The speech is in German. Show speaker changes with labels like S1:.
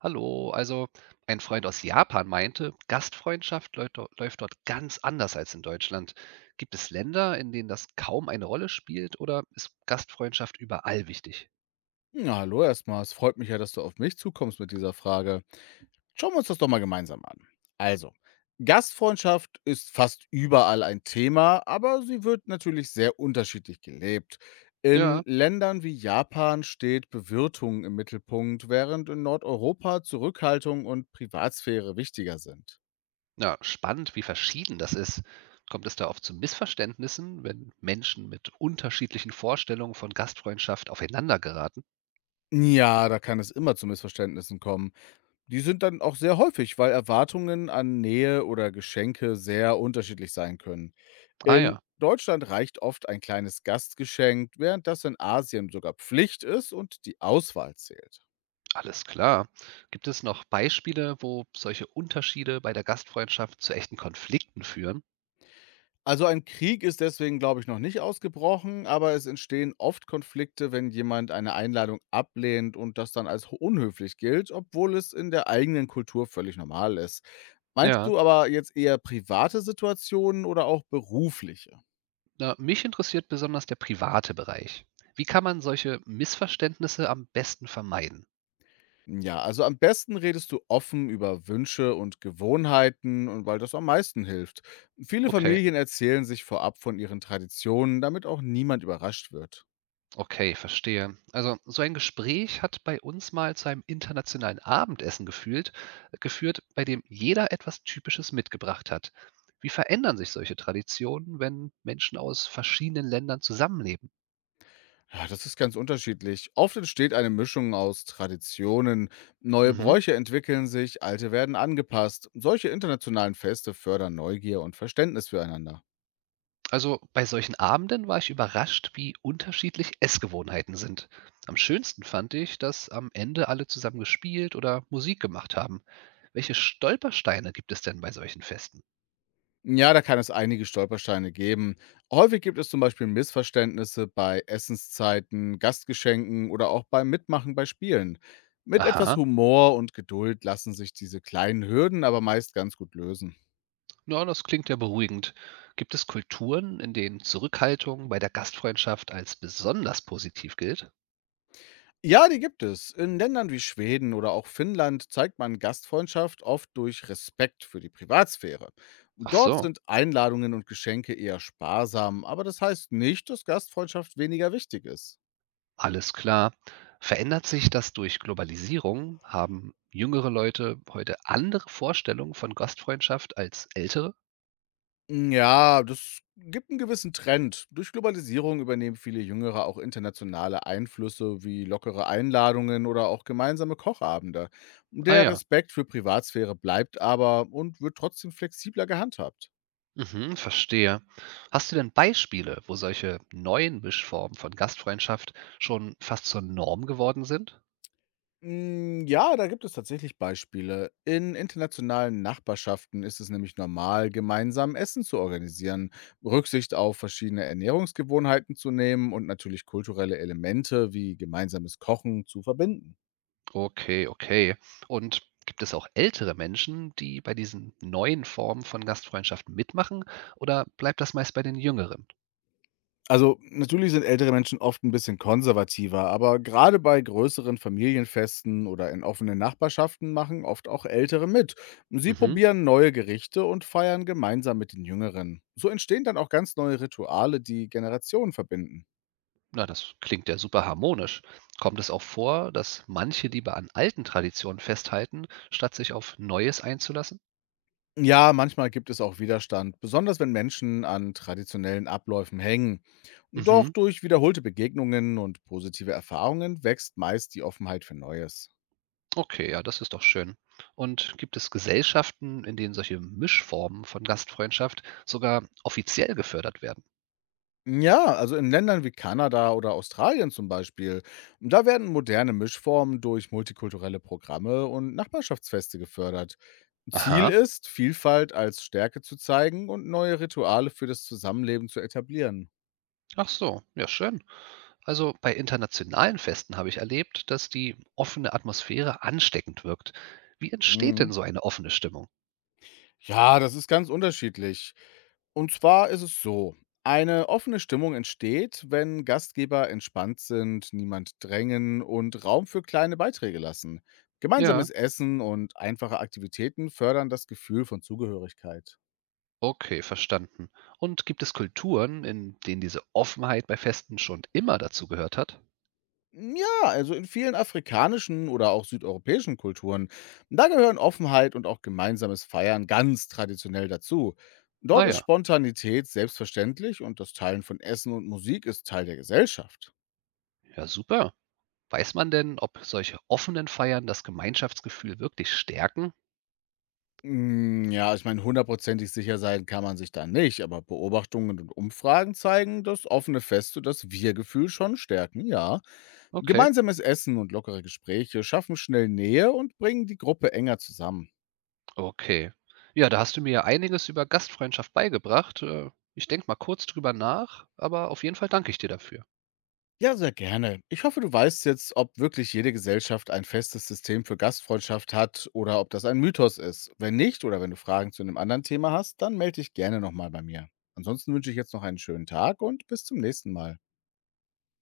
S1: Hallo, also ein Freund aus Japan meinte, Gastfreundschaft läuft, läuft dort ganz anders als in Deutschland. Gibt es Länder, in denen das kaum eine Rolle spielt oder ist Gastfreundschaft überall wichtig?
S2: Ja, hallo erstmal. Es freut mich ja, dass du auf mich zukommst mit dieser Frage. Schauen wir uns das doch mal gemeinsam an. Also, Gastfreundschaft ist fast überall ein Thema, aber sie wird natürlich sehr unterschiedlich gelebt. In
S1: Ja,
S2: Ländern wie Japan steht Bewirtung im Mittelpunkt, während in Nordeuropa Zurückhaltung und Privatsphäre wichtiger sind.
S1: ja, spannend, wie verschieden das ist. Kommt es da oft zu Missverständnissen, wenn Menschen mit unterschiedlichen Vorstellungen von Gastfreundschaft aufeinander geraten?
S2: Ja, da kann es immer zu Missverständnissen kommen. Die sind dann auch sehr häufig, weil Erwartungen an Nähe oder Geschenke sehr unterschiedlich sein können.
S1: Ah
S2: In
S1: ja,
S2: Deutschland reicht oft ein kleines Gastgeschenk, während das in Asien sogar Pflicht ist und die Auswahl zählt.
S1: alles klar. Gibt es noch Beispiele, wo solche Unterschiede bei der Gastfreundschaft zu echten Konflikten führen?
S2: Also ein Krieg ist deswegen, glaube ich, noch nicht ausgebrochen, aber es entstehen oft Konflikte, wenn jemand eine Einladung ablehnt und das dann als unhöflich gilt, obwohl es in der eigenen Kultur völlig normal ist. Meinst
S1: Ja.
S2: du aber jetzt eher private Situationen oder auch berufliche?
S1: Na, mich interessiert besonders der private Bereich. Wie kann man solche Missverständnisse am besten vermeiden?
S2: Ja, also am besten redest du offen über Wünsche und Gewohnheiten und weil das am meisten hilft. Viele
S1: Okay,
S2: Familien erzählen sich vorab von ihren Traditionen, damit auch niemand überrascht wird.
S1: okay, verstehe. Also so ein Gespräch hat bei uns mal zu einem internationalen Abendessen geführt, bei dem jeder etwas Typisches mitgebracht hat. Wie verändern sich solche Traditionen, wenn Menschen aus verschiedenen Ländern zusammenleben?
S2: Ja, das ist ganz unterschiedlich. Oft entsteht eine Mischung aus Traditionen, neue
S1: Mhm.
S2: Bräuche entwickeln sich, alte werden angepasst. Solche internationalen Feste fördern Neugier und Verständnis füreinander.
S1: Also bei solchen Abenden war ich überrascht, wie unterschiedlich Essgewohnheiten sind. Am schönsten fand ich, dass am Ende alle zusammen gespielt oder Musik gemacht haben. Welche Stolpersteine gibt es denn bei solchen Festen?
S2: Ja, da kann es einige Stolpersteine geben. Häufig gibt es zum Beispiel Missverständnisse bei Essenszeiten, Gastgeschenken oder auch beim Mitmachen bei Spielen. Mit etwas
S1: Aha,
S2: Humor und Geduld lassen sich diese kleinen Hürden aber meist ganz gut lösen.
S1: na, das klingt ja beruhigend. Gibt es Kulturen, in denen Zurückhaltung bei der Gastfreundschaft als besonders positiv gilt?
S2: Ja, die gibt es. In Ländern wie Schweden oder auch Finnland zeigt man Gastfreundschaft oft durch Respekt für die Privatsphäre.
S1: Ach
S2: Dort
S1: so,
S2: sind Einladungen und Geschenke eher sparsam, aber das heißt nicht, dass Gastfreundschaft weniger wichtig ist.
S1: alles klar. Verändert sich das durch Globalisierung? Haben jüngere Leute heute andere Vorstellungen von Gastfreundschaft als ältere?
S2: Hm, ja, das gibt einen gewissen Trend. Durch Globalisierung übernehmen viele Jüngere auch internationale Einflüsse wie lockere Einladungen oder auch gemeinsame Kochabende.
S1: Ah
S2: Der
S1: ja.
S2: Respekt für Privatsphäre bleibt aber und wird trotzdem flexibler gehandhabt.
S1: Mhm, verstehe. Hast du denn Beispiele, wo solche neuen Mischformen von Gastfreundschaft schon fast zur Norm geworden sind?
S2: Hm, ja, da gibt es tatsächlich Beispiele. In internationalen Nachbarschaften ist es nämlich normal, gemeinsam Essen zu organisieren, Rücksicht auf verschiedene Ernährungsgewohnheiten zu nehmen und natürlich kulturelle Elemente wie gemeinsames Kochen zu verbinden.
S1: Okay, okay. Und gibt es auch ältere Menschen, die bei diesen neuen Formen von Gastfreundschaft mitmachen? Oder bleibt das meist bei den Jüngeren?
S2: Also, natürlich sind ältere Menschen oft ein bisschen konservativer, aber gerade bei größeren Familienfesten oder in offenen Nachbarschaften machen oft auch Ältere mit. Sie
S1: Mhm.
S2: probieren neue Gerichte und feiern gemeinsam mit den Jüngeren. So entstehen dann auch ganz neue Rituale, die Generationen verbinden.
S1: Na, das klingt ja super harmonisch. Kommt es auch vor, dass manche lieber an alten Traditionen festhalten, statt sich auf Neues einzulassen?
S2: Ja, manchmal gibt es auch Widerstand, besonders wenn Menschen an traditionellen Abläufen hängen. Doch
S1: Mhm.
S2: durch wiederholte Begegnungen und positive Erfahrungen wächst meist die Offenheit für Neues.
S1: Okay, ja, das ist doch schön. Und gibt es Gesellschaften, in denen solche Mischformen von Gastfreundschaft sogar offiziell gefördert werden?
S2: Ja, also in Ländern wie Kanada oder Australien zum Beispiel, da werden moderne Mischformen durch multikulturelle Programme und Nachbarschaftsfeste gefördert. Ziel
S1: Aha,
S2: ist, Vielfalt als Stärke zu zeigen und neue Rituale für das Zusammenleben zu etablieren.
S1: ach so, ja schön. Also bei internationalen Festen habe ich erlebt, dass die offene Atmosphäre ansteckend wirkt. Wie entsteht denn
S2: Mhm.
S1: so eine offene Stimmung?
S2: Ja, das ist ganz unterschiedlich. Und zwar ist es so: eine offene Stimmung entsteht, wenn Gastgeber entspannt sind, niemand drängen und Raum für kleine Beiträge lassen.
S1: Ja,
S2: Gemeinsames Essen und einfache Aktivitäten fördern das Gefühl von Zugehörigkeit.
S1: okay, verstanden. Und gibt es Kulturen, in denen diese Offenheit bei Festen schon immer dazugehört hat?
S2: Ja, also in vielen afrikanischen oder auch südeuropäischen Kulturen, da gehören Offenheit und auch gemeinsames Feiern ganz traditionell dazu. Dort
S1: Ah
S2: ist
S1: ja,
S2: Spontanität selbstverständlich und das Teilen von Essen und Musik ist Teil der Gesellschaft.
S1: ja super. Weiß man denn, ob solche offenen Feiern das Gemeinschaftsgefühl wirklich stärken?
S2: Hm, ja, ich meine, hundertprozentig sicher sein kann man sich da nicht, aber Beobachtungen und Umfragen zeigen das offene Feste, das Wir-Gefühl schon stärken, ja.
S1: Okay,
S2: Gemeinsames Essen und lockere Gespräche schaffen schnell Nähe und bringen die Gruppe enger zusammen.
S1: okay. Ja, da hast du mir ja einiges über Gastfreundschaft beigebracht. Ich denke mal kurz drüber nach, aber auf jeden Fall danke ich dir dafür.
S2: Ja, sehr gerne. Ich hoffe, du weißt jetzt, ob wirklich jede Gesellschaft ein festes System für Gastfreundschaft hat oder ob das ein Mythos ist. Wenn nicht oder wenn du Fragen zu einem anderen Thema hast, dann melde dich gerne nochmal bei mir. Ansonsten wünsche ich jetzt noch einen schönen Tag und bis zum nächsten Mal.